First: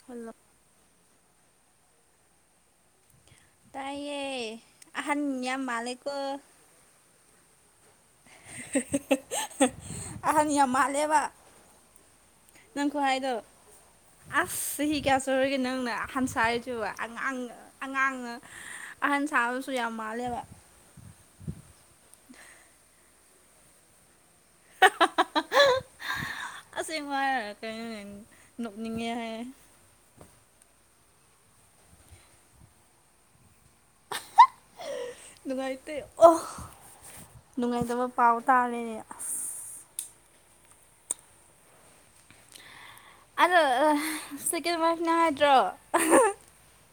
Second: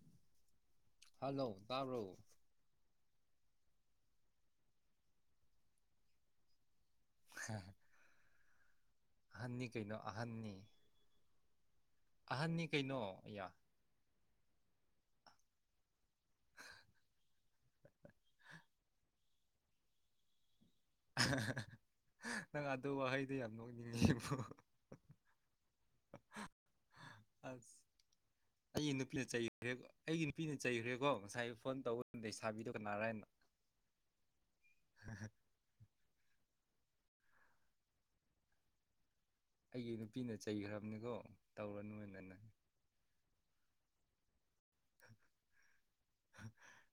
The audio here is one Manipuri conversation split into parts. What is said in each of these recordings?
ꯐꯜꯂꯣ ꯍꯜꯂꯣ ꯇꯥꯕ꯭ꯔꯣ ꯇꯥꯏꯌꯦꯦ ꯑꯍꯟ ꯌꯥꯝ ꯃꯥꯂꯦꯀꯣ ꯍꯝ ꯑꯍꯅꯤ ꯑꯍꯟꯅꯤ ꯌꯥꯝ ꯃꯥꯂꯦꯕ ꯑꯍꯟꯅꯤ ꯅꯪ ꯀꯣ ꯀꯩꯅꯣ ꯍꯥꯏꯗꯣ ꯑꯌꯥ ꯑ ꯆꯍꯤ ꯀꯌꯥ ꯁ ꯑꯣꯏꯨꯔꯒꯦ ꯅꯪꯅ ꯑꯍꯟ ꯁꯥꯔꯤꯁꯨꯕ ꯑꯉꯥꯡ ꯑꯉꯥꯡꯅ ꯑꯍꯟ ꯁꯥꯕꯁꯨ ꯌꯥꯝ ꯃꯥꯂꯦꯕ ꯅꯪ ꯑꯗꯨ ꯋꯥꯍꯩꯗꯣ ꯌꯥꯝ ꯅꯣꯛꯅꯤꯡꯉꯤ ꯏꯡꯕꯣ [unintelligible] ꯑꯁꯦꯡ ꯍꯥꯏꯔ ꯑꯁ ꯀꯩꯅꯣ ꯑꯩꯒꯤ ꯅꯣꯛꯅꯤꯡꯉꯦ ꯍꯥꯏ ꯑꯣꯀꯣ ꯉꯁꯥꯏ ꯐꯣꯟ ꯇꯧꯕꯗꯨꯗ ꯁꯥꯕꯤꯗꯣ ꯀꯅꯥꯔ ꯍꯥꯏꯅ ꯅꯨꯡꯉꯥꯏꯇ ꯑꯣ ꯅꯨꯡꯉꯥꯏꯇꯕ ꯄꯥꯎ ꯇꯥꯔꯦꯅꯦ ꯑꯁ ꯑꯩꯒꯤ ꯅꯨꯄꯤꯅ ꯆꯩꯈ꯭ꯔꯕꯅꯦꯀꯣ ꯇꯧꯔꯅꯣꯅꯅꯪ ꯑꯗꯣ ꯁꯤꯀꯟꯋꯞꯅꯤ ꯍꯥꯏꯗ꯭ꯔꯣ ꯑꯍꯥ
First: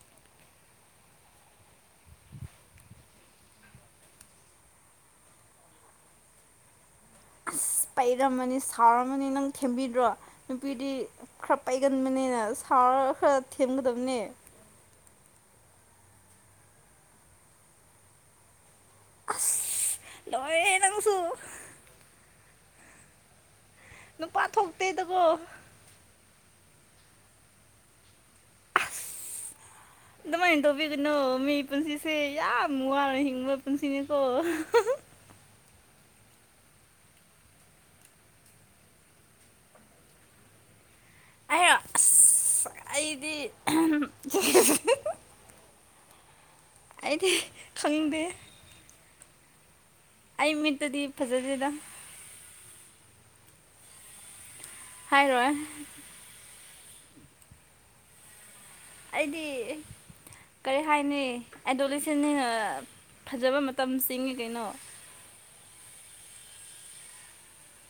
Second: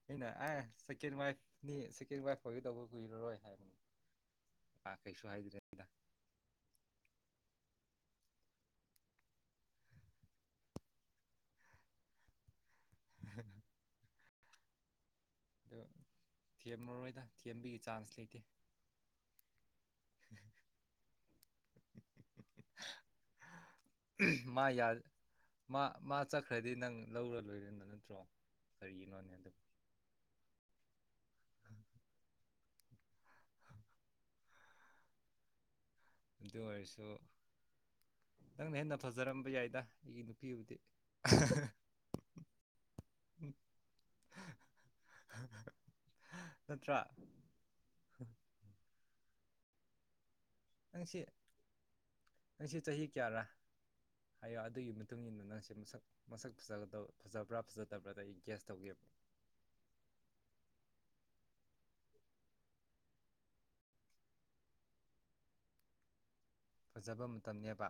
ꯑꯩꯅ ꯑꯥꯏ ꯁꯦꯀꯦꯟ ꯋ꯭ꯥꯏ꯭ꯐꯅꯤ ꯁꯦꯀꯦꯟ ꯋ꯭ꯥꯏ꯭ꯐ ꯑꯣꯏꯒꯗꯧꯕ ꯀꯨꯏꯔꯔꯣꯏ ꯍꯥꯏꯕꯅꯤ ꯑ ꯀꯩꯁꯨ ꯍꯥꯏꯗ꯭ꯔꯦꯗ ꯑꯁ ꯄꯩꯔꯝꯃꯅꯤ ꯁꯥꯎꯔꯝꯃꯅꯤ ꯅꯪ ꯊꯦꯝꯕꯤꯗ꯭ꯔꯣ ꯅꯨꯄꯤꯗꯤ ꯈꯔ ꯄꯩꯒꯟꯕꯅꯤꯅ ꯑꯁ ꯊꯥꯎꯔ ꯈꯔ ꯊꯦꯝꯒꯗ꯭ꯕꯅꯦ ꯗꯨ ꯊꯦꯝꯃꯔꯣꯏꯗ ꯊꯦꯝꯕꯤꯒꯤ ꯆꯥꯟꯁ ꯂꯩꯇꯦ ꯑꯥꯁ ꯂꯣꯏꯔꯦꯍꯦꯅꯪꯁꯨ [unintelligible] ꯅꯨꯄꯥ ꯃꯥ ꯌꯥ ꯊꯣꯛꯇꯦꯗꯀꯣ ꯃꯥ ꯃꯥ ꯆꯠꯈ꯭ꯔꯗꯤ ꯅꯪ ꯂꯧꯔ ꯂꯣꯏꯔꯦꯟꯗ ꯅꯠꯇ꯭ꯔꯣ ꯀꯔꯤꯒꯤꯅꯣꯅꯦ ꯑꯗꯨ ꯑꯥꯁ ꯗꯨꯃꯥꯏꯅ ꯇꯧꯕꯤꯒꯅꯣ ꯃꯤ ꯄꯨꯟꯁꯤꯁꯦ ꯌꯥꯞ ꯃꯨꯋꯥꯅ ꯍꯤꯡꯕ ꯄꯨꯟꯁꯤꯅꯦꯀꯣ ꯑꯗꯨ ꯑꯣꯏꯔꯁꯨ ꯅꯪꯅ ꯍꯦꯟꯅ ꯐꯖꯔꯝꯕ ꯌꯥꯏꯗ ꯑꯩꯒꯤ ꯅꯨꯄꯤꯕꯨꯗꯤ ꯑꯩꯍꯥꯏꯔꯣ ꯑꯁ ꯑꯩꯗꯤ ꯑꯍꯝ ꯅꯠꯇ꯭ꯔꯥ ꯑꯩꯗꯤ ꯈꯪꯗꯦ ꯑꯩ ꯃꯤꯠꯇꯗꯤ ꯐꯖꯗꯦꯗ ꯑꯪꯁꯦ ꯆꯍꯤ ꯀꯌꯥꯔꯥ ꯍꯥꯏꯌꯣ ꯑꯗꯨꯒꯤ ꯃꯇꯨꯡ ꯏꯟꯅ ꯍꯥꯏꯔꯣꯏ ꯅꯪꯁꯦ ꯃꯁꯛ ꯃꯁꯛ ꯐꯖꯒꯗꯕ ꯐꯖꯕ꯭ꯔꯥ ꯐꯖꯗꯕ꯭ꯔꯥꯗ ꯑꯩ ꯌꯦ ꯑꯩꯗꯤ ꯀꯔꯤ ꯍꯥꯏꯅꯤ ꯑꯦꯟꯗꯣꯂꯦꯁꯟꯅꯤꯅ ꯐꯖꯕ ꯃꯇꯝꯆꯤꯡꯉꯤ ꯀꯩꯅꯣ ꯐꯖꯕ ꯃꯇꯝꯅꯦꯕ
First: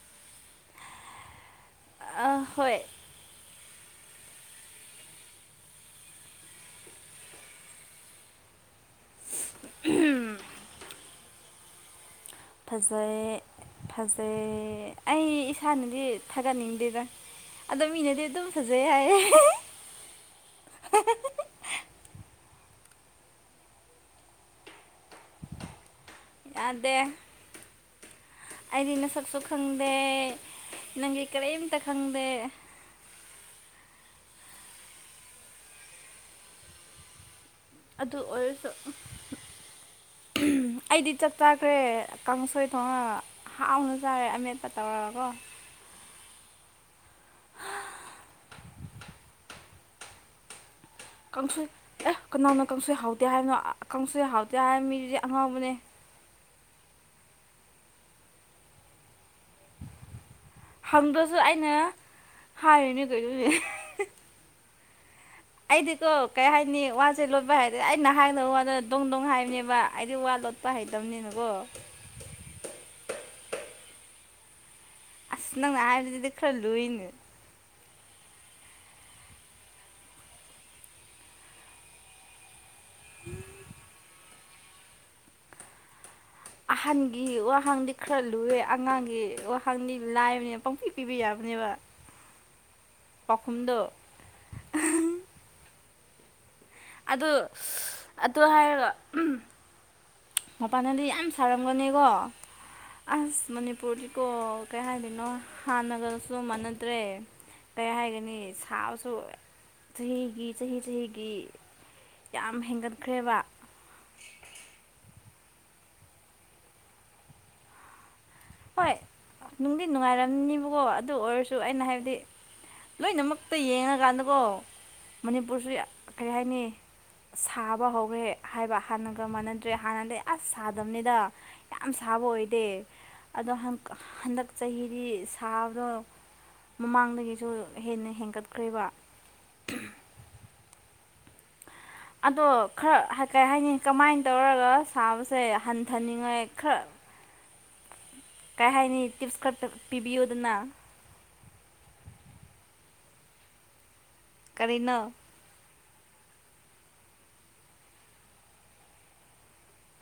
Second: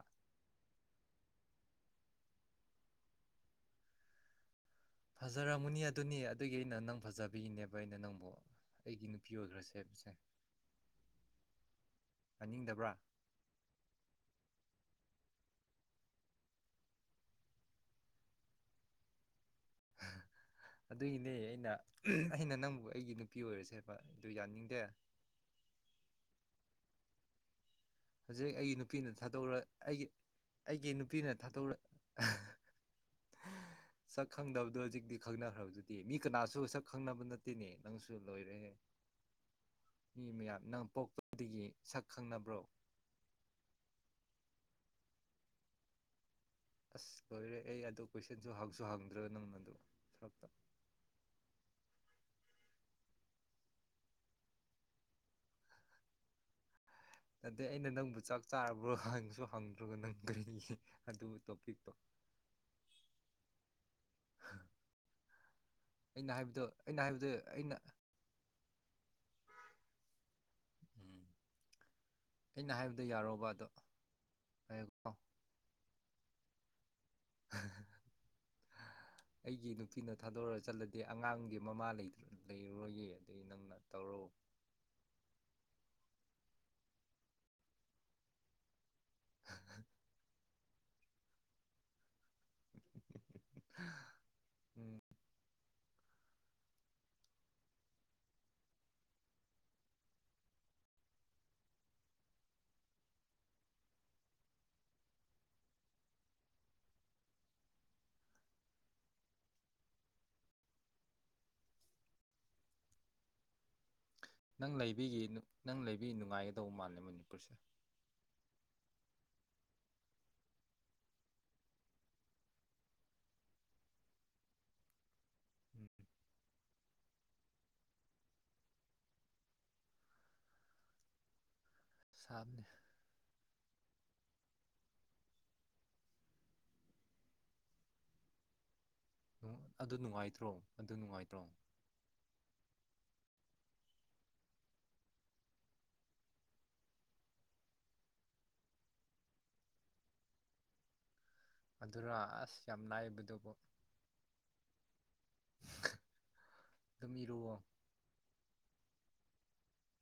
ꯑ ꯍ꯭ꯣꯏ꯭ꯇ ꯐꯖꯔꯝꯃꯨꯅꯤ ꯑꯗꯨꯅꯤ ꯑꯗꯨꯒꯤ ꯑꯩꯅ ꯅꯪ ꯐꯖꯕꯤꯅꯦꯕ ꯑꯩꯅ ꯅꯪꯕꯨ ꯑꯩꯒꯤ ꯅꯨꯄꯤ ꯑꯣꯏꯈ꯭ꯔꯁ꯭ꯦꯕ ꯏꯆꯟ ꯐꯖꯩ ꯐꯖꯩ ꯑꯩ ꯏꯁꯥꯅꯗꯤ ꯊꯥꯒꯠꯅꯤꯡꯗꯦꯗ ꯑꯗꯣ ꯃꯤꯅꯗꯤ ꯑꯗꯨꯝ ꯐꯖꯩ ꯍꯥꯏꯌꯦ ꯍꯥ ꯑꯗꯨꯏꯅꯦ ꯑꯩꯅ [unintelligible] ꯑꯩꯅ ꯅꯪꯕꯨ ꯑꯩꯒꯤ ꯅꯨꯄꯤ ꯑꯣꯏꯔꯁꯦꯕ ꯗꯨ ꯌꯥꯅꯤꯡꯗꯦ ꯌꯥꯗꯦ ꯍꯧꯖꯤꯛ ꯑꯩꯒꯤ ꯑꯩꯗꯤ ꯅꯨꯄꯤꯅ ꯅꯁꯛꯁꯨ ꯊꯥꯗꯣꯔꯛ ꯈꯪꯗꯦ ꯑꯩꯒꯤ ꯑꯩꯒꯤ ꯅꯪꯒꯤ ꯅꯨꯄꯤꯅ ꯊꯥꯗꯣꯛꯔ ꯀꯔꯤꯝꯇ ꯈꯪꯗꯦ ꯑꯥꯍꯥ ꯁꯛ ꯈꯪꯗꯕꯗꯣ ꯍꯧꯖꯤꯛꯇꯤ ꯈꯪꯅꯈ꯭ꯔꯕꯗꯨꯗꯤ ꯃꯤ ꯀꯅꯥꯁꯨ ꯁꯛ ꯈꯪꯅꯕ ꯅꯠ ꯇꯤꯅꯦ ꯅꯪꯁꯨ ꯑꯗꯨ ꯂꯣꯏꯔꯦ ꯑꯣꯏꯔꯁꯨ ꯑꯩꯗꯤ ꯆꯥꯛ ꯆꯥꯈ꯭ꯔꯦ ꯁꯛ ꯈꯪꯅꯕ꯭ꯔꯣ ꯀꯥꯡꯁꯣꯏ ꯊꯣꯡꯉ ꯍꯥꯎꯅ ꯆꯥꯔꯦ ꯑꯃꯦꯠꯄ ꯇꯧꯔꯒꯀꯣ ꯑꯁ ꯂꯣꯏꯔꯦ ꯑꯩ ꯑꯗꯨ ꯀꯣꯏꯁꯟꯁꯨ ꯍꯪꯁꯨ ꯍꯪꯗ꯭ꯔꯒ ꯅꯪꯅ ꯑꯗꯨ ꯊꯛꯇ ꯀꯥꯡꯁꯣꯏ ꯑꯦ ꯀꯅꯥꯅ ꯀꯥꯡꯁꯣꯏ ꯍꯥꯎꯗꯦ ꯍꯥꯏꯕꯅꯣ ꯀꯥꯡꯁꯣꯏ ꯍꯥꯎꯗꯦ ꯍꯥꯏꯕ ꯃꯤꯗꯨꯗꯤ ꯑꯉꯥꯎꯕꯅꯦ [unintelligible] ꯑꯗꯩ ꯑꯩꯅ ꯅꯪꯕꯨ ꯆꯥꯛ ꯆꯥꯔꯕ꯭ꯔꯣ ꯍꯪꯁꯨ ꯍꯪꯗ꯭ꯔꯒ ꯅꯪ ꯀꯔꯤꯒꯤ ꯑꯗꯨ ꯍꯪꯗ꯭ꯔꯁꯨ ꯑꯩꯅ ꯇꯣꯄꯤꯛꯇꯣ ꯍꯥꯏꯔꯨꯏꯅꯦ ꯀꯩꯅꯣꯅꯦ ꯑꯩꯗꯤꯀꯣ ꯑꯩꯅ ꯀꯩ ꯍꯥꯏꯕꯗꯣ ꯍꯥꯏꯅꯤ ꯑꯩꯅ ꯋꯥꯁꯦ ꯍꯥꯏꯕꯗꯣ ꯂꯣꯠꯄ ꯑꯩꯅ ꯍꯩꯔꯦ ꯑꯩ ꯅ ꯍꯥꯏꯗꯣ ꯋꯥꯗꯣ ꯗꯣꯡ ꯗꯣꯡ ꯍꯥꯏꯕꯅꯦꯕ ꯋꯥ ꯑꯩꯗꯤ ꯋꯥ ꯂꯣꯠꯄ ꯎꯝ ꯍꯩꯇ꯭ꯕꯅꯤꯅꯀꯣ ꯑ꯭ꯩꯒ ꯑꯁ ꯅꯪꯅ ꯍꯥꯏꯕꯗꯨꯗꯤꯗꯤ ꯈꯔ ꯂꯨꯏꯅꯦ ꯍꯥ ꯍꯥ ꯍꯥ ꯑꯩꯒꯤ ꯅꯨꯄꯤꯅ ꯊꯥꯗꯣꯔ ꯆꯠꯂꯗꯤ ꯑꯉꯥꯡꯒꯤ ꯃꯃꯥ ꯂꯩꯇ꯭ꯔ ꯂꯩꯌꯦ ꯂꯩꯌꯦ ꯑꯗꯩ ꯅꯪꯅ ꯇꯧꯔꯣ ꯑꯍꯟꯒꯤ ꯋꯥꯍꯪꯗꯤ ꯈꯔ ꯂꯨꯑꯦ ꯑꯉꯥꯡꯒꯤ ꯋꯥꯍꯪꯗꯤ ꯂꯥꯏꯕꯅꯦ ꯄꯪꯄꯤ ꯄꯤꯕ ꯌꯥꯕ ꯅꯦꯕ ꯄꯥꯎꯈꯨꯝꯗꯣ ꯑꯍꯪ ꯑꯗꯨ ꯑꯗꯨ ꯍꯥꯏꯔꯒ ꯃꯄꯥꯟꯗꯗꯤ ꯌꯥꯝ ꯁꯥꯔꯝꯒꯅꯤꯀꯣ ꯑꯁ ꯃꯅꯤꯄꯨꯔꯗꯤꯀꯣ ꯀꯩ ꯍꯥꯏꯗꯣꯏꯅꯣ ꯍꯥꯟꯅꯒꯁꯨ ꯃꯥꯟꯅꯗ꯭ꯔꯦ ꯀꯩ ꯍꯥꯏꯒꯅꯤ ꯁꯥꯕꯁꯨ ꯆꯍꯤꯒꯤ ꯆꯍꯤ ꯆꯍꯤꯒꯤ ꯌꯥꯝ ꯍꯦꯟꯒꯠꯈ꯭ꯔꯦꯕ ꯅꯪ ꯂꯩꯕꯤꯒꯤ ꯅꯪ ꯂꯩꯕꯤ ꯅꯨꯡꯉꯥꯏꯒꯗꯧꯕ ꯃꯥꯜꯂꯦ ꯃꯅꯤꯄꯨꯔꯁꯦ ꯍꯣꯏ ꯅꯨꯡꯗꯤ ꯅꯨꯡꯉꯥꯏꯔꯝꯅꯤꯕꯀꯣ ꯑꯗꯨ ꯑꯣꯏꯔꯁꯨ ꯑꯩꯅ ꯍꯥꯏꯕꯗꯤ ꯂꯣꯏꯅꯃꯛꯇ ꯌꯦꯡꯉꯀꯥꯟꯗꯀꯣ ꯃꯅꯤꯄꯨꯔꯁꯨ ꯎꯝ ꯀꯔꯤ ꯍꯥꯏꯅꯤ ꯁꯥꯕ ꯍꯧꯔꯦ ꯍꯥꯏꯕ ꯍꯥꯟꯅꯒ ꯃꯥꯟꯅꯗ꯭ꯔꯦ ꯍꯥꯟꯅꯗꯤ ꯑꯁ ꯁꯥꯗꯝꯕꯅꯤꯗ ꯌꯥꯝ ꯁꯥꯕ ꯑꯣꯏꯗꯦ ꯁꯥꯕꯅꯦ ꯑꯗꯣ ꯍꯟꯗꯛ ꯆꯍꯤꯗꯤ ꯁꯥꯕꯗꯣ ꯃꯃꯥꯡꯗꯒꯤꯁꯨ ꯍꯦꯟꯅ ꯍꯦꯟꯒꯠꯈ꯭ꯔꯦꯕ ꯑꯗꯨ ꯅꯨꯡꯉꯥꯏꯇ꯭ꯔꯣ ꯑꯗꯨ ꯅꯨꯡꯉꯥꯏꯇ꯭ꯔꯣ ꯑꯗꯣ ꯈꯔ ꯀꯩ ꯍꯥꯏꯅꯤ ꯀꯃꯥꯏꯅ ꯇꯧꯔꯒ ꯁꯥꯕꯁꯦ ꯍꯟꯊꯅꯤꯡꯉꯥꯏ ꯈꯔ ꯀꯔꯤ ꯍꯥꯏꯅꯤ ꯇꯤꯞꯁ ꯈꯔ ꯄꯤꯕꯤꯌꯨꯗꯅ ꯑꯗꯨꯅ ꯑꯁ ꯌꯥꯝ ꯅꯥꯏꯕꯗꯨꯕꯨ ꯀꯔꯤꯅꯣ ꯗꯃꯤꯔꯣꯑꯣ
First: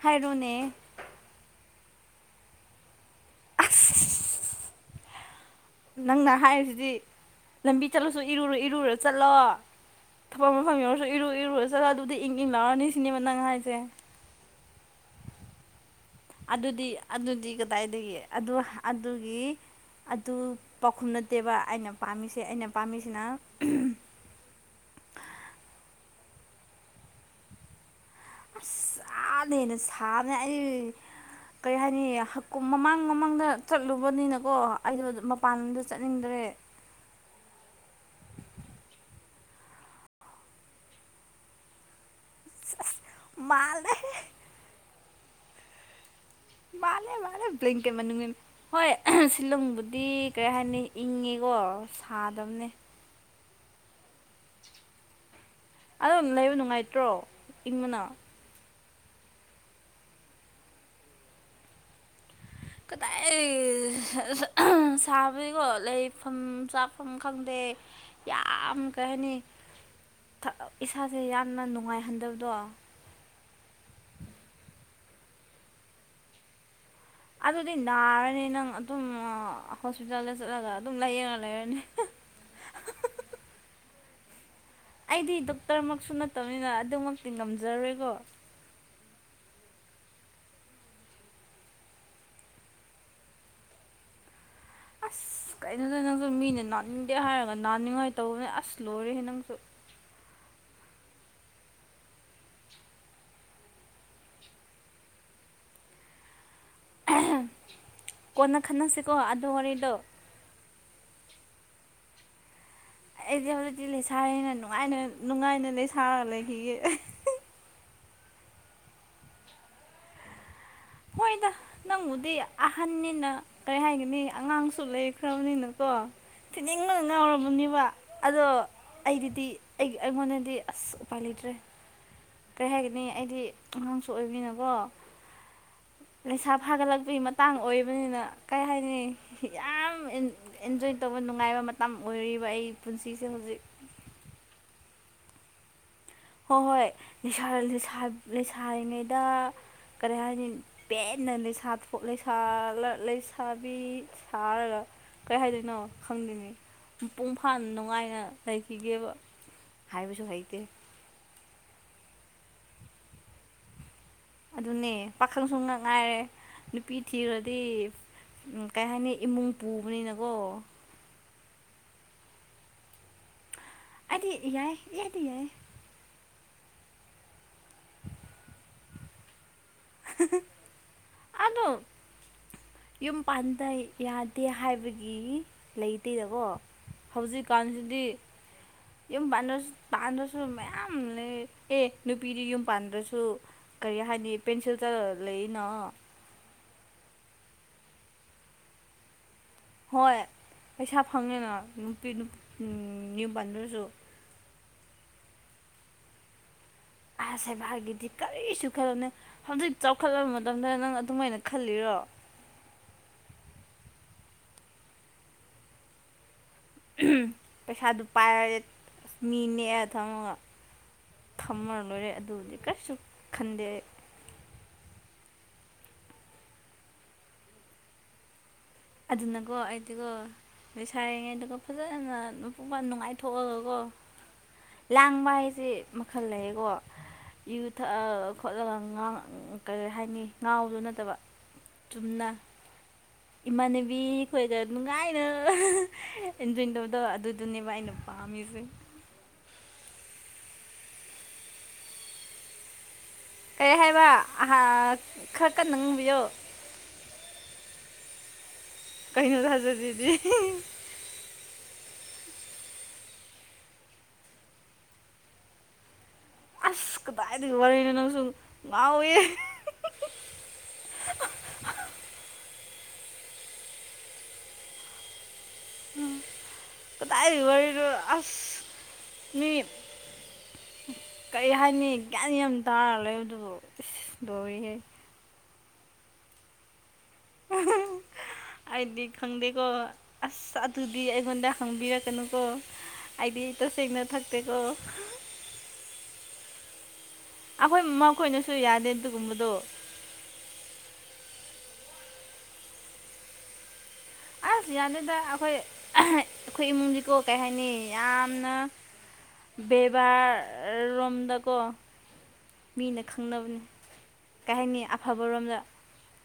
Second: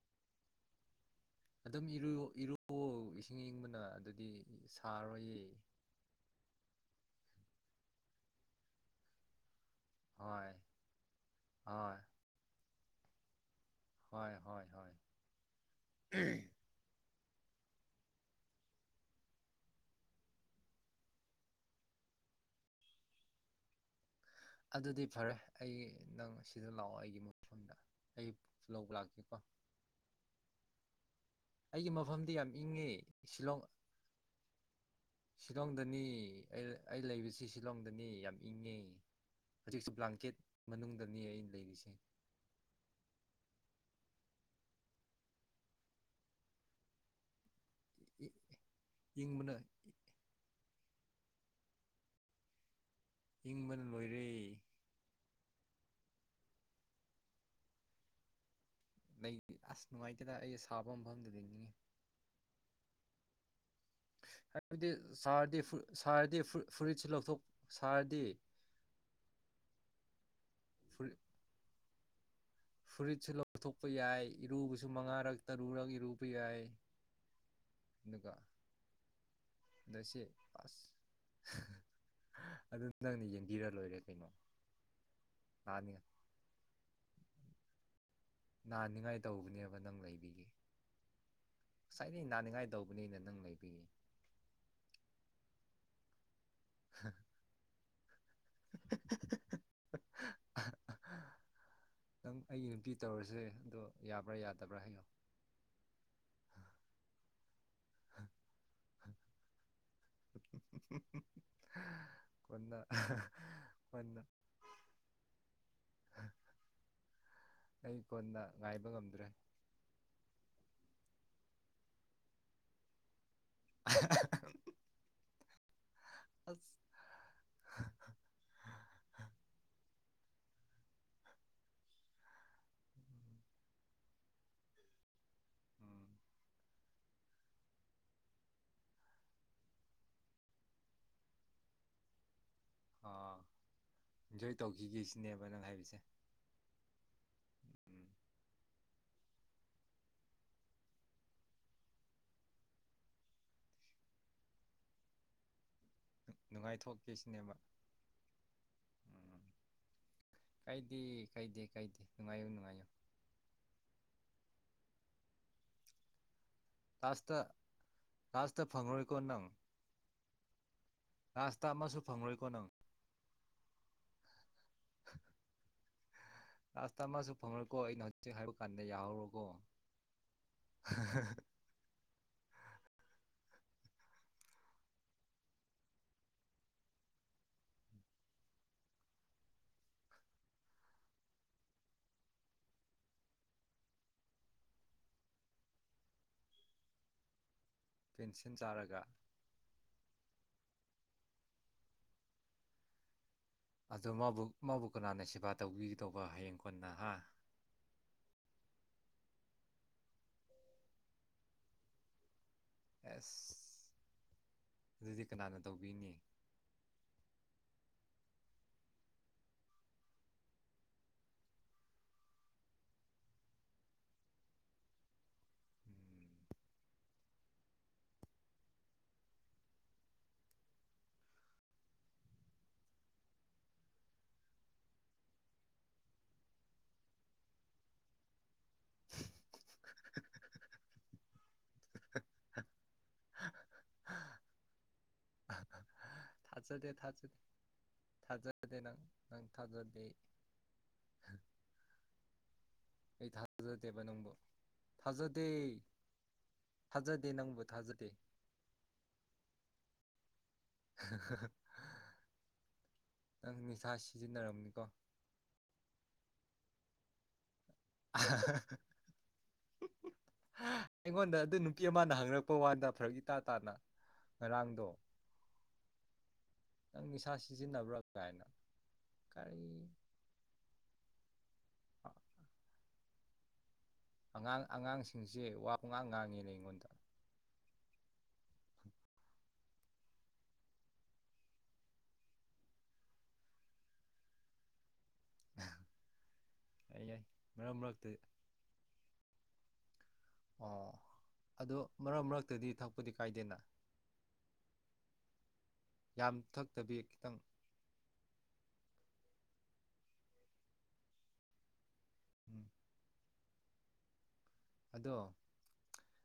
ꯍꯥꯏꯔꯣꯅꯦ ꯑꯗꯨꯝ ꯏꯔ ꯏꯔꯨꯑꯣ ꯏꯁꯤꯡ ꯏꯪꯕꯅ ꯑꯗꯨꯗꯤ ꯑꯁ ꯁꯥꯔꯣꯏꯌꯦ ꯅꯪꯅ ꯍꯥꯏꯔꯤꯁꯤꯗꯤ ꯂꯝꯕꯤ ꯆꯠꯂꯁꯨ ꯏꯔꯨꯔꯨ ꯏꯔꯨꯔ ꯆꯠꯂꯣ ꯍꯣꯏ ꯊꯕꯛ ꯃꯐꯝ ꯌꯧꯔꯁꯨ ꯏꯔꯨ ꯏꯔꯨꯔ ꯍꯣꯏ ꯖꯒꯥꯗꯨꯗꯤ ꯏꯪ ꯏꯪꯂꯛꯑꯅꯤ ꯁꯤꯅꯦꯕ ꯅꯪ ꯍꯥꯏ ꯍꯣꯏ ꯍꯣꯏ ꯍꯣꯏ ꯑꯗꯨꯗꯤ ꯑꯗꯨꯗꯤ ꯀꯗꯥꯏꯗꯒꯤ ꯑꯗꯨꯒꯤ ꯑꯗꯨ ꯄꯥꯎꯈꯨꯝ ꯅꯠꯇꯦꯕ ꯑꯩꯅ ꯄꯥꯝꯃꯤꯁꯦ ꯑꯩꯅ ꯄꯥꯝꯃꯤꯁꯤꯅ ꯑꯗꯨꯗꯤ ꯐꯔꯦ ꯑꯩ ꯅꯪ ꯁꯤꯗ ꯂꯥꯛꯑꯣ ꯑꯩꯒꯤ ꯃꯣꯟꯗ ꯑꯁ ꯁꯥꯅꯦꯅꯦ ꯁꯥꯅꯦ ꯑꯩ ꯀꯔꯤ ꯑꯩꯒꯤ ꯃꯐꯝꯗꯤ ꯍꯥꯏꯅꯤꯨꯞ ꯌꯥꯝ ꯏꯪꯉꯦ ꯃꯃꯥꯡ ꯃꯃꯥꯡꯗ ꯁꯤꯂꯣꯡ ꯆꯠꯂꯨꯕꯅꯤꯅꯀꯣ ꯑꯩꯗꯣ ꯃꯄꯥꯟꯗ ꯁꯤꯂꯣꯡꯗꯅꯤ ꯆꯠꯅꯤꯡꯗ꯭ꯔꯦ ꯑꯩ ꯂꯩꯕꯁꯤ ꯁꯤꯂꯣꯡꯗꯅꯤ ꯌꯥꯝ ꯏꯪꯉꯦ ꯍꯧꯖꯤꯛꯁꯨ ꯕ꯭ꯂꯥꯡꯀꯦꯠ ꯃꯅꯨꯡꯗꯅꯤ ꯑꯩ ꯂꯩꯔꯤꯁꯦ ꯃꯥꯜꯅꯦ ꯃꯥꯜꯂꯦ ꯃꯥꯂꯦ ꯕ꯭ꯂꯦꯡꯀꯦꯠ ꯃꯅꯨꯡ ꯍꯣꯏ ꯏꯪꯕꯅ ꯁꯤꯜꯂꯪꯕꯨꯗꯤ ꯀꯔꯤ ꯍꯥꯏꯅꯤ ꯏꯪꯉꯦꯀꯣ ꯁꯥꯗꯝꯕꯅꯦ ꯏꯪꯕꯅ ꯂꯣꯏꯔꯦ ꯑꯗꯨꯝ ꯂꯩꯕ ꯅꯨꯡꯉꯥꯏꯇ꯭ꯔꯣ ꯏꯪꯕꯅ ꯂꯩ ꯑꯁ ꯅꯨꯡꯉꯥꯏꯇꯦꯗ ꯑꯩ ꯁꯥꯕ ꯃꯐꯝꯗꯗꯤ ꯅꯤꯡꯉꯤ ꯀꯗꯥꯏ ꯍꯥꯏꯕꯗꯤ ꯁꯥꯔꯗꯤ ꯁꯥꯕꯒꯤꯀꯣ ꯂꯩꯐꯝ ꯁꯥꯔꯗꯤ ꯐꯨꯔꯤꯠꯁꯨ ꯆꯥꯐꯝ ꯂꯧꯊꯣꯛ ꯈꯪꯗ ꯁꯥꯔꯗꯤ ꯌꯥꯝ ꯀꯩ ꯍꯥꯏꯅꯤ ꯏꯁꯥꯁꯦ ꯌꯥꯝꯅ ꯅꯨꯡꯉꯥꯏ ꯐꯨꯔꯤꯠꯁꯨ ꯂꯧꯊꯣꯛꯄ ꯌꯥꯏ ꯏꯔꯨꯕꯁꯨ ꯃꯉꯥꯔꯛ ꯇꯔꯨꯔꯛ ꯏꯔꯨꯕ ꯌꯥꯏ ꯑꯗꯨꯗꯤ ꯑꯗꯨꯒ ꯅꯥꯔꯅꯤ ꯅꯪ ꯑꯗꯨꯝ ꯑꯗꯁꯤ ꯍꯣꯁꯄꯤꯇꯥꯜꯗ ꯆꯠꯂꯒ ꯑꯗꯨꯝ ꯂꯩꯌꯦꯉ ꯂꯩꯔꯅꯤ ꯑꯗꯨ ꯅꯪꯅ ꯌꯦꯡꯕꯤꯔ ꯂꯣꯏꯔꯦ ꯀꯩꯅꯣ ꯑꯩꯗꯤ ꯅꯥꯅꯤꯡꯉꯥꯏ ꯗꯣꯛꯇꯔꯃꯛꯁꯨ ꯅꯠꯇꯅꯤꯅ ꯑꯗꯨꯃꯛꯇꯤ ꯉꯝꯖꯔꯣꯏꯀꯣ ꯅꯥꯅꯤꯉꯥꯏ ꯇꯧꯕꯅꯦꯕ ꯅꯪ ꯂꯩꯕꯤꯒꯦ ꯉꯁꯥꯏꯅꯤ ꯅꯥꯅꯤꯡꯉꯥꯏ ꯇꯧꯕꯅꯦꯅ ꯅꯪ ꯂꯩꯕꯤꯌꯦ ꯑꯁ ꯀꯩꯅꯣꯗ ꯅꯪꯁꯨ ꯃꯤꯅ ꯅꯥꯟꯅꯤꯡꯗꯦ ꯍꯥꯏꯔꯒ ꯅꯥꯅꯤꯡꯉꯥꯏ ꯇꯧꯕꯅꯦ ꯑꯁ ꯂꯣꯏꯔꯦꯍꯦ ꯅꯪꯁꯨ ꯅꯪ ꯑꯩꯒꯤ ꯅꯨꯄꯤ ꯇꯧꯔꯁꯦ ꯑꯗꯣ ꯌꯥꯕ꯭ꯔꯥ ꯌꯥꯗꯕ꯭ꯔꯥ ꯍꯥꯏꯌꯣ ꯀꯣꯟꯅ ꯈꯟꯅꯁꯤꯀꯣ ꯑꯗꯨ ꯋꯥꯔꯤꯗꯣ [inaudible] ꯑꯩꯗꯤ ꯍꯧꯖꯤꯛꯇꯤ ꯀꯣꯟꯅ ꯂꯩꯁꯥꯔꯤꯅ ꯅꯨꯡꯉꯥꯏ ꯅꯨꯡꯉꯥꯏꯅ ꯂꯩꯁꯥꯔꯒ ꯂꯩꯈꯤꯒꯦ ꯑꯩ ꯀꯣꯟꯅ ꯉꯥꯏꯕ ꯉꯝꯗ꯭ꯔꯦ ꯍꯣꯏꯗ ꯅꯪꯕꯨꯗꯤ ꯑꯍꯟꯅꯤꯅ ꯀꯔꯤ ꯍꯥꯏꯒꯅꯤ ꯑꯉꯥꯡꯁꯨ ꯂꯩꯈ꯭ꯔꯕꯅꯤꯅꯀꯣ ꯑꯁ ꯊꯤꯅꯤꯡꯕꯅ ꯉꯥꯎꯔꯕꯅꯦꯕ ꯑꯗꯣ ꯑꯩꯒꯤꯗꯤ ꯑꯩ ꯑꯩꯉꯣꯟꯗꯗꯤ ꯑꯁ ꯎꯄꯥꯏ ꯂꯩꯇ꯭ꯔꯦ ꯀꯔꯤ ꯍꯥꯏꯒꯅꯤ ꯑꯩꯗꯤ ꯑꯉꯥꯡꯁꯨ ꯑꯣꯏꯃꯤꯅꯀꯣ ꯎꯝ ꯂꯩꯁꯥ ꯐꯥꯒꯠꯂꯛꯄꯒꯤ ꯃꯇꯥꯡ ꯑꯣꯏꯕꯅꯤꯅ ꯀꯩ ꯍꯥꯏꯅꯤ ꯌꯥꯝ ꯇꯣꯏꯅ ꯇꯧꯕ ꯅꯨꯡꯉꯥꯏꯕ ꯃꯇꯝ ꯑꯣꯏꯔꯤꯕ ꯑꯩ ꯄꯨꯟꯁꯤꯁꯦ ꯑꯥ ꯍꯧꯖꯤꯛ ꯏꯟꯖꯣꯏ ꯇꯧꯈꯤꯒꯦ ꯁꯤꯅꯦꯕ ꯅꯪ ꯍꯥꯏꯕꯁꯦ ꯍꯣꯏ ꯍꯣꯏ ꯎꯝ ꯂꯩꯁꯥꯔꯤꯉꯩꯗ ꯀꯔꯤ ꯍꯥꯏꯅꯤ ꯄꯦꯟꯅ ꯂꯩꯁꯥꯊ ꯂꯩꯁꯥꯕꯤ ꯁꯥꯔꯒ ꯀꯔꯤ ꯍꯥꯏꯗꯣꯏꯅꯣ ꯈꯪꯗꯅꯤꯤ ꯅꯨꯡꯉꯥꯏꯊꯣꯛꯀꯦ ꯃꯄꯨꯡ ꯁꯤꯅꯦꯕ ꯐꯥꯅ ꯅꯨꯡꯉꯥꯏꯅ ꯂꯩꯈꯤꯒꯦꯕ ꯎꯝ ꯍ ꯃꯁꯨꯨ ꯍꯩꯇ ꯀꯥꯏꯗꯦ ꯀꯥꯏꯗꯦ ꯀꯥꯏꯗꯦ ꯅꯨꯡꯉꯥꯏꯣ ꯅꯨꯡꯉꯥꯏꯣ ꯑꯗꯨꯅꯦ ꯄꯥꯈꯪ ꯁꯨꯡꯅ ꯉꯥꯏꯔꯦ ꯅꯨꯄꯤ ꯂꯥꯁꯇ ꯊꯤꯈ꯭ꯔꯗꯤ ꯂꯥꯁꯇ ꯀꯩ ꯍꯥꯏꯅꯤ ꯐꯪꯉꯔꯣꯏꯀꯣ ꯏꯃꯨꯡ ꯄꯨꯕꯅꯤꯅ ꯔꯥꯁꯇ ꯑꯃꯁꯨ ꯐꯪꯂꯪꯂꯣꯏꯀꯣ ꯅꯪ ꯑꯗꯤ ꯌꯥꯏ ꯌꯥꯏꯗꯤ ꯌꯥꯏ ꯂꯥꯁꯇ ꯑꯃꯁꯨ ꯐꯪꯉꯀꯣ ꯑꯩꯅ ꯍꯧꯖꯤꯛ ꯍꯥꯏꯕ ꯀꯥꯟꯗ ꯌꯥꯍꯧꯔꯣꯀꯣ ꯑꯗꯣ ꯌꯨꯝ ꯄꯥꯟꯗ ꯌꯥꯗꯦ ꯍꯥꯏꯕꯒꯤ ꯂꯩꯇꯦꯗꯀꯣ ꯍꯧꯖꯤꯛꯀꯥꯟꯁꯤꯗꯤ ꯌꯨꯝ ꯄꯥꯟꯁꯨ ꯄꯥꯟꯗ꯭ꯔꯁꯨ ꯃꯌꯥꯝ ꯂꯩ ꯑꯦ ꯅꯨꯄꯤꯗꯤ ꯌꯨꯝ ꯄꯥꯟꯗ꯭ꯔꯁꯨ ꯀꯔꯤ ꯍꯥꯏꯅꯤ ꯄꯦꯟꯁꯤꯜ ꯆ ꯂꯩꯔꯤꯅꯣ ꯄꯦꯟꯁꯤꯟ ꯆꯥꯔꯒ ꯍꯣꯏ ꯄꯩꯁꯥ ꯐꯪꯉꯦꯅ ꯅꯨꯄꯤ ꯌꯨꯝ ꯄꯟꯗꯨꯔꯁꯨ ꯑꯗꯣ ꯃꯥꯕꯨ ꯃꯥꯕꯨ ꯀꯅꯥꯅ ꯁꯦꯕꯥ ꯇꯧꯕꯤꯒꯗꯧꯕ ꯍꯌꯦꯡꯣ ꯑꯁꯦꯚꯔꯒꯗꯤ ꯀꯔꯤꯁꯨ ꯈꯜꯂꯣꯅꯦ ꯍꯧꯖꯤꯛ ꯆꯥꯎꯈꯠꯂꯕ ꯃꯇꯝꯗ ꯅꯪ ꯑꯗꯨꯃꯥꯏꯅ ꯈꯜꯂꯤꯔꯣ ꯑꯦꯁ ꯑꯗꯨꯗꯤ ꯀꯅꯥꯅ ꯇꯧꯕꯤꯅꯤ ꯄꯩꯁꯥꯗꯨ ꯄꯥꯏꯔꯗꯤ ꯑꯁ ꯃꯤ ꯅꯦꯛꯑ ꯊꯝꯃꯒ ꯈꯝꯃ ꯂꯣꯏꯔꯦ ꯑꯗꯨꯕꯨꯗꯤ ꯀꯔꯤꯁꯨ ꯈꯟꯗꯦ ꯎꯝ ꯑꯗꯨꯅꯀꯣ ꯑꯩꯗꯤꯒꯣ ꯂꯩꯁꯥꯏꯔꯤꯉꯩ ꯑꯗꯨꯒ ꯐꯖꯅ ꯃꯄꯨꯡꯄ ꯅꯨꯡꯉꯥꯏꯊꯣꯛꯑꯒꯀꯣ ꯂꯥꯡꯕ ꯍꯥꯏꯁꯦ ꯃꯈꯜ ꯂꯩꯌꯦꯀꯣ ꯌꯨ ꯊꯛꯑ ꯈꯣꯠꯂꯒ ꯉ ꯀꯔꯤ ꯍꯥꯏꯅꯤ ꯉꯥꯎꯗꯨ ꯅꯠꯇꯕ ꯆꯨꯝꯅꯥ ꯏꯃꯥꯟꯅꯕꯤ ꯑꯩꯈꯣꯏꯗ ꯅꯨꯡꯉꯥꯏꯅ ꯑꯦꯟꯖꯣꯏ ꯊꯥꯖꯗꯦ ꯇꯧꯕꯗꯣ ꯊꯥꯖꯗꯦ ꯑꯗꯨꯗꯨꯅꯦꯕ ꯑꯩꯅ ꯄꯥꯝꯃꯤꯁꯦ ꯊꯥꯖꯠꯗꯦ ꯀꯔꯤ ꯍꯥꯏꯕ ꯅꯪꯕꯨ ꯊꯥꯖꯗꯦ ꯈꯔ ꯈ ꯅꯪꯕꯤꯌꯣ ꯊꯥꯖꯗꯦ ꯅꯪꯕꯨ ꯊꯥꯖꯗꯦ ꯀꯩꯅꯣ ꯊꯥꯖꯗꯤ [inaudible] ꯅꯪ ꯅꯤꯁꯥ ꯁꯤꯖꯤꯟꯅꯔꯝꯅꯤꯀꯣ ꯑꯁ ꯀꯗꯥꯏꯗꯤꯒ ꯋꯥꯔꯤꯔꯅꯦ ꯅꯪ ꯁꯨꯝ ꯉꯎꯌꯦ ꯑꯩꯉꯣꯟꯗ ꯑꯗꯨ ꯅꯨꯄꯤ ꯑꯃꯅ ꯍꯪꯉꯛꯄ ꯋꯥꯗ ꯐꯔꯛ ꯏꯇꯥ ꯇꯥꯅ ꯉꯔꯥꯡꯗꯣ ꯎꯝ ꯅꯪ ꯅꯤꯁꯥ ꯋꯥꯔꯤ ꯁꯤꯖꯤꯟꯅꯕ꯭ꯔꯥ ꯀꯥꯏꯅ ꯑꯁ ꯃꯤ ꯀꯔꯤ ꯀꯔꯤ ꯍꯥꯏꯅꯤ ꯒ꯭ꯌꯥꯟ ꯌꯥꯝ ꯇꯥꯔ ꯂꯩꯕꯗꯨꯗꯣ ꯑꯉꯥꯡ ꯑꯉꯥꯡꯁꯤꯡꯁꯦ ꯋꯥ ꯄꯉꯥꯡ ꯉꯥꯡꯉꯤꯅ ꯑꯩꯉꯣꯟꯗ [unintelligible] ꯑꯩꯗꯤ ꯈꯪꯗꯦꯀꯣ ꯑꯁ ꯑꯗꯨꯗꯤ ꯑꯩꯉꯣꯟꯗ ꯍꯪꯕꯤꯔꯛꯀꯅꯨꯀꯣ ꯑꯩꯗꯤ ꯇꯁꯦꯡꯅ ꯊꯛꯇꯦꯀꯣ [unintelligible] ꯃꯔꯛ ꯑꯈꯣꯏ ꯃꯔꯛꯇ ꯃꯈꯣꯏꯅꯁꯨ ꯌꯥꯗꯦ ꯑꯗꯨꯒꯨꯝꯕꯗꯣ ꯑꯣ ꯑꯗꯣ ꯃꯔꯛ ꯃꯔꯛꯇꯗꯤ ꯊꯛꯄꯗꯤ ꯀꯥꯏꯗꯦꯅ ꯑꯁ ꯌꯥꯅꯤꯗ ꯑꯩꯈꯣꯏ [unintelligible] ꯌꯥꯝ ꯑꯩꯈꯣꯏ ꯊꯛꯇꯕꯤ ꯏꯃꯨꯡꯗꯤꯀꯣ ꯈꯤꯇꯪ ꯀꯩ ꯍꯥꯏꯅꯤ ꯌꯥꯝꯅ ꯕꯦꯕꯥꯔꯔꯣꯝꯗꯀꯣ ꯎꯝ ꯃꯤꯅ ꯈꯥ ꯅꯕꯅꯤ ꯑꯗꯣ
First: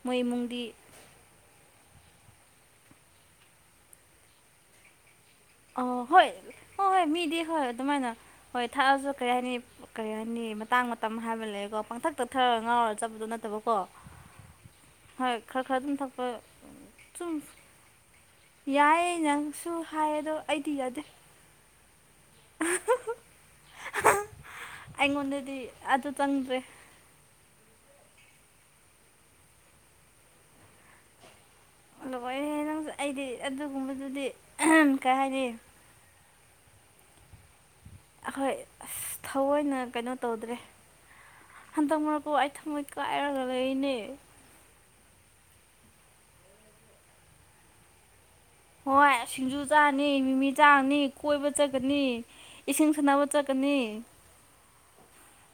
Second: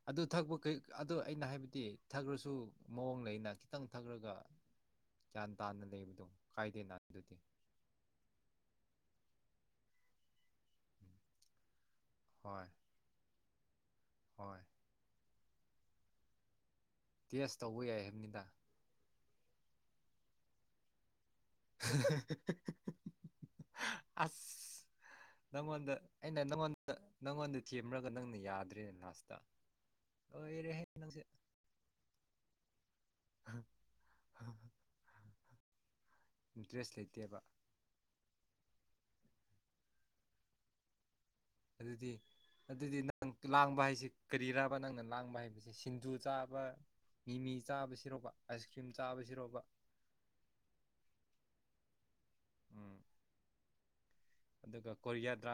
ꯃꯣꯏ ꯑꯗꯨ ꯊꯛꯄ ꯏꯃꯨꯡꯗꯤ ꯀꯩ ꯑꯗꯨ ꯑꯩꯅ ꯍꯥꯏꯕꯗꯤ ꯊꯛꯈ꯭ꯔꯁꯨ ꯃꯑꯣꯡ ꯂꯩꯅ ꯈꯤꯇꯪ ꯊꯛꯈ꯭ꯔꯒ ꯒ꯭ꯌꯥꯟ ꯇꯥꯅ ꯑꯣ ꯂꯩꯕꯗꯣ ꯍꯣꯏ ꯍꫭ ꯀꯥꯏꯗꯦꯅ ꯍꯣꯏ ꯑꯗꯨꯗꯤ ꯃꯤꯗꯤ ꯍꯣꯏ ꯑꯗꯨꯃꯥꯏꯅ ꯍꯣꯏ ꯊꯥꯛꯑꯖꯨ ꯀꯔꯤ ꯍꯥꯏꯅꯤ ꯀꯔꯤ ꯍꯥꯏꯅꯤ ꯃꯇꯥꯡ ꯃꯇꯝ ꯍꯥꯏꯕ ꯂꯑꯦꯀꯣ ꯄꯪꯊꯛꯇ ꯊꯛꯑ ꯍꯣꯏ ꯉꯥꯎꯔꯒ ꯆꯠꯄꯗꯣ ꯅꯠꯇꯕꯀꯣ ꯍꯣꯏ ꯍꯣꯏ ꯈꯔ ꯈꯔ ꯑꯗꯨꯝ ꯊꯛꯄ ꯆꯨꯝ ꯇꯦꯁ ꯇꯧꯕ ꯌꯥꯏ ꯍꯥꯏꯕꯅꯤꯗ ꯌꯥꯏ ꯑꯩꯅ ꯁꯨ ꯍꯥꯏ ꯑꯗꯣ ꯑꯩꯗꯤ ꯌꯥꯗꯦ [unintelligible] [unintelligible] [unintelligible] ꯑꯁ ꯑꯩꯉꯣꯟꯗꯗꯤ ꯅꯪꯉꯣꯟꯗ ꯑꯗꯨ ꯑꯩꯅ ꯆꯪꯗ꯭ꯔꯦ ꯅꯪꯉꯣꯟꯗ ꯅꯪꯉꯣꯟꯗ ꯁꯦꯝꯔꯒ ꯅꯪꯅ ꯌꯥꯗ꯭ꯔꯦꯅꯦ ꯂꯥꯁꯇ ꯂꫭꯏꯔꯦꯍꯦ ꯅꯪꯁꯦ ꯂꯣꯏꯔꯦꯍꯦ ꯅꯪꯁꯦ ꯑꯩꯗꯤ ꯑꯗꯨꯒꯨꯝꯕꯗꯨꯗꯤ [unintelligible] ꯀꯩ ꯍꯥꯏꯅꯤ ꯏꯟꯇ꯭ꯔꯦꯁ ꯂꯩꯇꯦꯕ ꯑꯈꯣꯏ ꯑꯁ ꯊꯋꫭꯏꯅ ꯀꯩꯅꯣ ꯇꯧꯗ꯭ꯔꯦ ꯍꯟꯗꯛ ꯑꯗꯨꯗꯤ ꯃꯔꯛꯄꯨ ꯑꯩ ꯊꯃꯣꯏ ꯑꯗꯨꯗꯤ ꯅꯪ ꯀꯥꯏꯔꯒ ꯂꯥꯡꯕ ꯂꯩꯅꯦ ꯍꯥꯏꯁꯤ ꯀꯔꯤꯔꯕ ꯅꯪꯅ ꯂꯥꯡꯕ ꯍꯥꯏꯗꯤ ꯁꯤꯡꯖꯨ ꯆꯥꯕ ꯃꯤꯃꯤ ꯆꯥꯕꯁꯤꯔꯣꯕ ꯑꯥꯏꯁ ꯀ꯭ꯔꯤꯝ ꯍꯣꯏ ꯁꯤꯡꯖꯨ ꯆꯥꯕꯁꯤꯔꯣꯕ ꯆꯥꯅꯤ ꯃꯤꯃꯤ ꯆꯥꯔꯨꯅꯤ ꯀꯣꯏꯕ ꯆꯠꯀꯅꯤ ꯏꯁꯤꯡ ꯁꯅꯥꯕ ꯆꯠꯀꯅꯤ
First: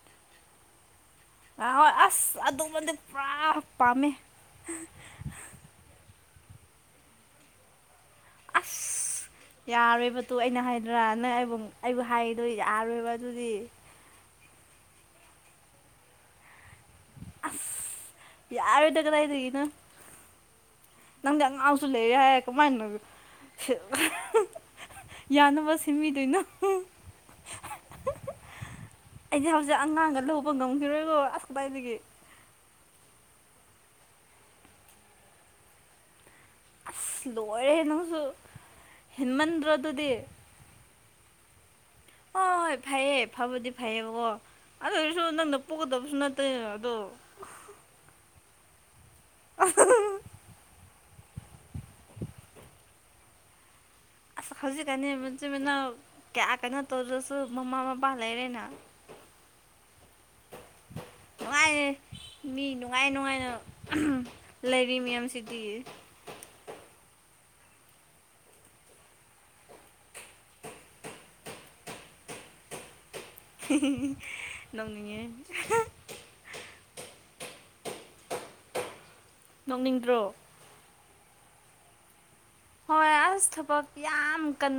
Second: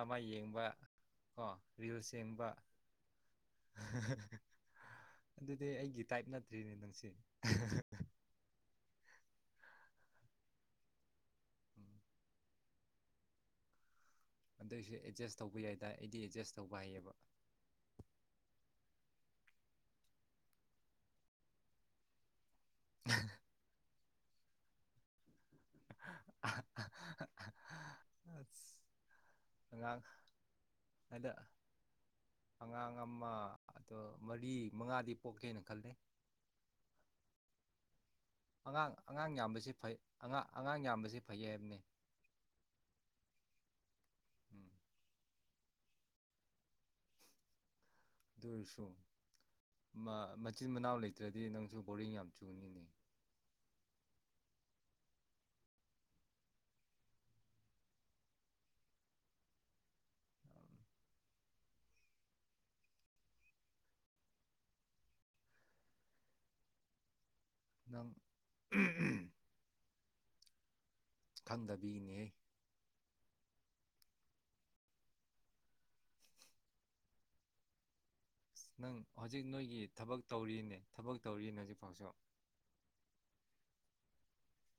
ꯃꯩ ꯌꯦꯡꯕ ꯀꯣ ꯑ ꯍꯣꯏ ꯔꯤꯜꯁ ꯑꯁ ꯌꯦꯡꯕ ꯑꯗꯨꯣꯝꯕꯗꯤ ꯄꯨꯔꯥ ꯄꯥꯝꯃꯦ ꯗꯨꯏꯅꯦ ꯅꯪꯁꯦ [unintelligible] [unintelligible] ꯌꯥꯔꯣꯏꯕꯇꯨ ꯑꯩꯅ ꯍꯥꯏꯗ꯭ꯔꯥ ꯅꯪ ꯑꯩꯕꯨ ꯎꯝ ꯑꯩꯕꯨ ꯍꯥꯏꯗꯣ ꯌꯥꯔꯣꯏꯕ ꯑꯗꯨꯗꯤ ꯑꯗꯨꯏꯁꯨ ꯑꯦꯗꯖꯁ ꯇꯧꯕ ꯌꯥꯏꯗꯥꯏ ꯑꯩꯗꯤ ꯑꯦꯗꯖꯁ ꯇꯧꯕ ꯍꯩꯌꯦꯕ ꯑꯁ ꯌꯥꯔꫭꯏꯗ ꯀꯗꯥꯏꯗꯒꯤꯅꫭ ꯅꯪꯗꯤ ꯑꯉꯥꯡꯁꯨ ꯂꯩꯔꯦ ꯍꯥꯏ ꯀꯃꯥꯏꯅ [unintelligible] ꯌꯥꯅꯕꯁꯤ ꯁꯤꯃꯤꯗꯣꯏꯅꯣ ꯑꯁ [unintelligible] ꯑꯩꯗꯤ ꯍꯧꯖꯤꯛ ꯑꯉꯥꯡ ꯑꯉꯥꯡꯒ ꯂꯧꯕ ꯉꯝꯈꯤꯔꯣꯏꯒꫭ ꯍꯟꯗꯛ ꯑꯁ ꯀꯗꯥꯏꯗꯒꯤ ꯑꯉꯥꯡ ꯑꯃ ꯑꯗꫭ ꯃꯔꯤ ꯃꯉꯥꯗꯤ ꯄꯣꯛꯀꯦꯅ ꯈꯜꯂꯦ ꯑꯁ ꯂꯣꯔꯦꯍꯦ ꯅꯪꯁꯨ ꯑꯉꯥꯡ ꯑꯉꯥꯡ ꯍꯦꯟꯃꯟꯗ꯭ꯔꯣ ꯌꯥꯝꯕꯁꯤ ꯐꯩ ꯑꯗꯨꯗꯤ ꯑꯉ-ꯉꯥꯡ ꯌꯥꯝꯕꯁꯤ ꯐꯩ ꯍꯥꯏꯕꯅꯤ ꯍꫭ ꯍꯣꯏ ꯐꯩꯌꯦ ꯐꯕꯨꯗꯤ ꯐꯩꯌꯦꯕꯀꯣ ꯎꯝ ꯑꯗꫭ ꯑꫭꯏꯁꯨ ꯅꯪꯅ ꯄꫭꯒꯗꯁꯨ ꯅꯠꯇꯦ ꯑꯗꯣ ꯃ ꯃꯆꯤꯟ ꯃꯅꯥꯎ ꯂꯩ ꯗ꯭ꯔꯗꯤ ꯅꯪꯁꯨ ꯕꯣꯔꯤꯡ ꯌꯥꯝ ꯆꯨꯅꯤꯅꯦ ꯁ ꯍꯧꯖꯤꯛꯀꯥꯅꯤ ꯃꯆꯤꯟꯃꯤꯅꯥꯎ ꯀꯌꯥ ꯀꯩꯅꯣ ꯇꯧꯗ꯭ꯔꯁꯨ ꯃꯃꯥ ꯃꯄꯥ ꯂꯩꯔꯦꯅ ꯅꯨꯉꯥꯌꯦ ꯃꯤ ꯅꯨꯡꯉꯥꯏ ꯅꯨꯡꯉꯥꯏꯅ ꯂꯩꯔꯤ ꯃꯌꯥꯝꯁꯤꯗꯤ [unintelligible] ꯈꯪꯗꯕꯒꯤꯅꯤꯍꯦ ꯅꯣꯡꯅꯤꯉꯦ ꯅꯪ ꯍꯧꯖꯤꯛ ꯅꯣꯏꯒꯤ ꯊꯕꯛ ꯅꯣꯛꯅꯤꯡꯗ꯭ꯔꯣ ꯇꯧꯔꯤꯅꯦ ꯊꯕꯛ ꯇꯧꯔꯤꯅꯦ ꯍꯧꯖꯤꯛꯐꯥꯎꯁꯨ ꯍꯣꯏ ꯑꯁ ꯊꯕꯛ ꯌꯥꯝ ꯀꯟ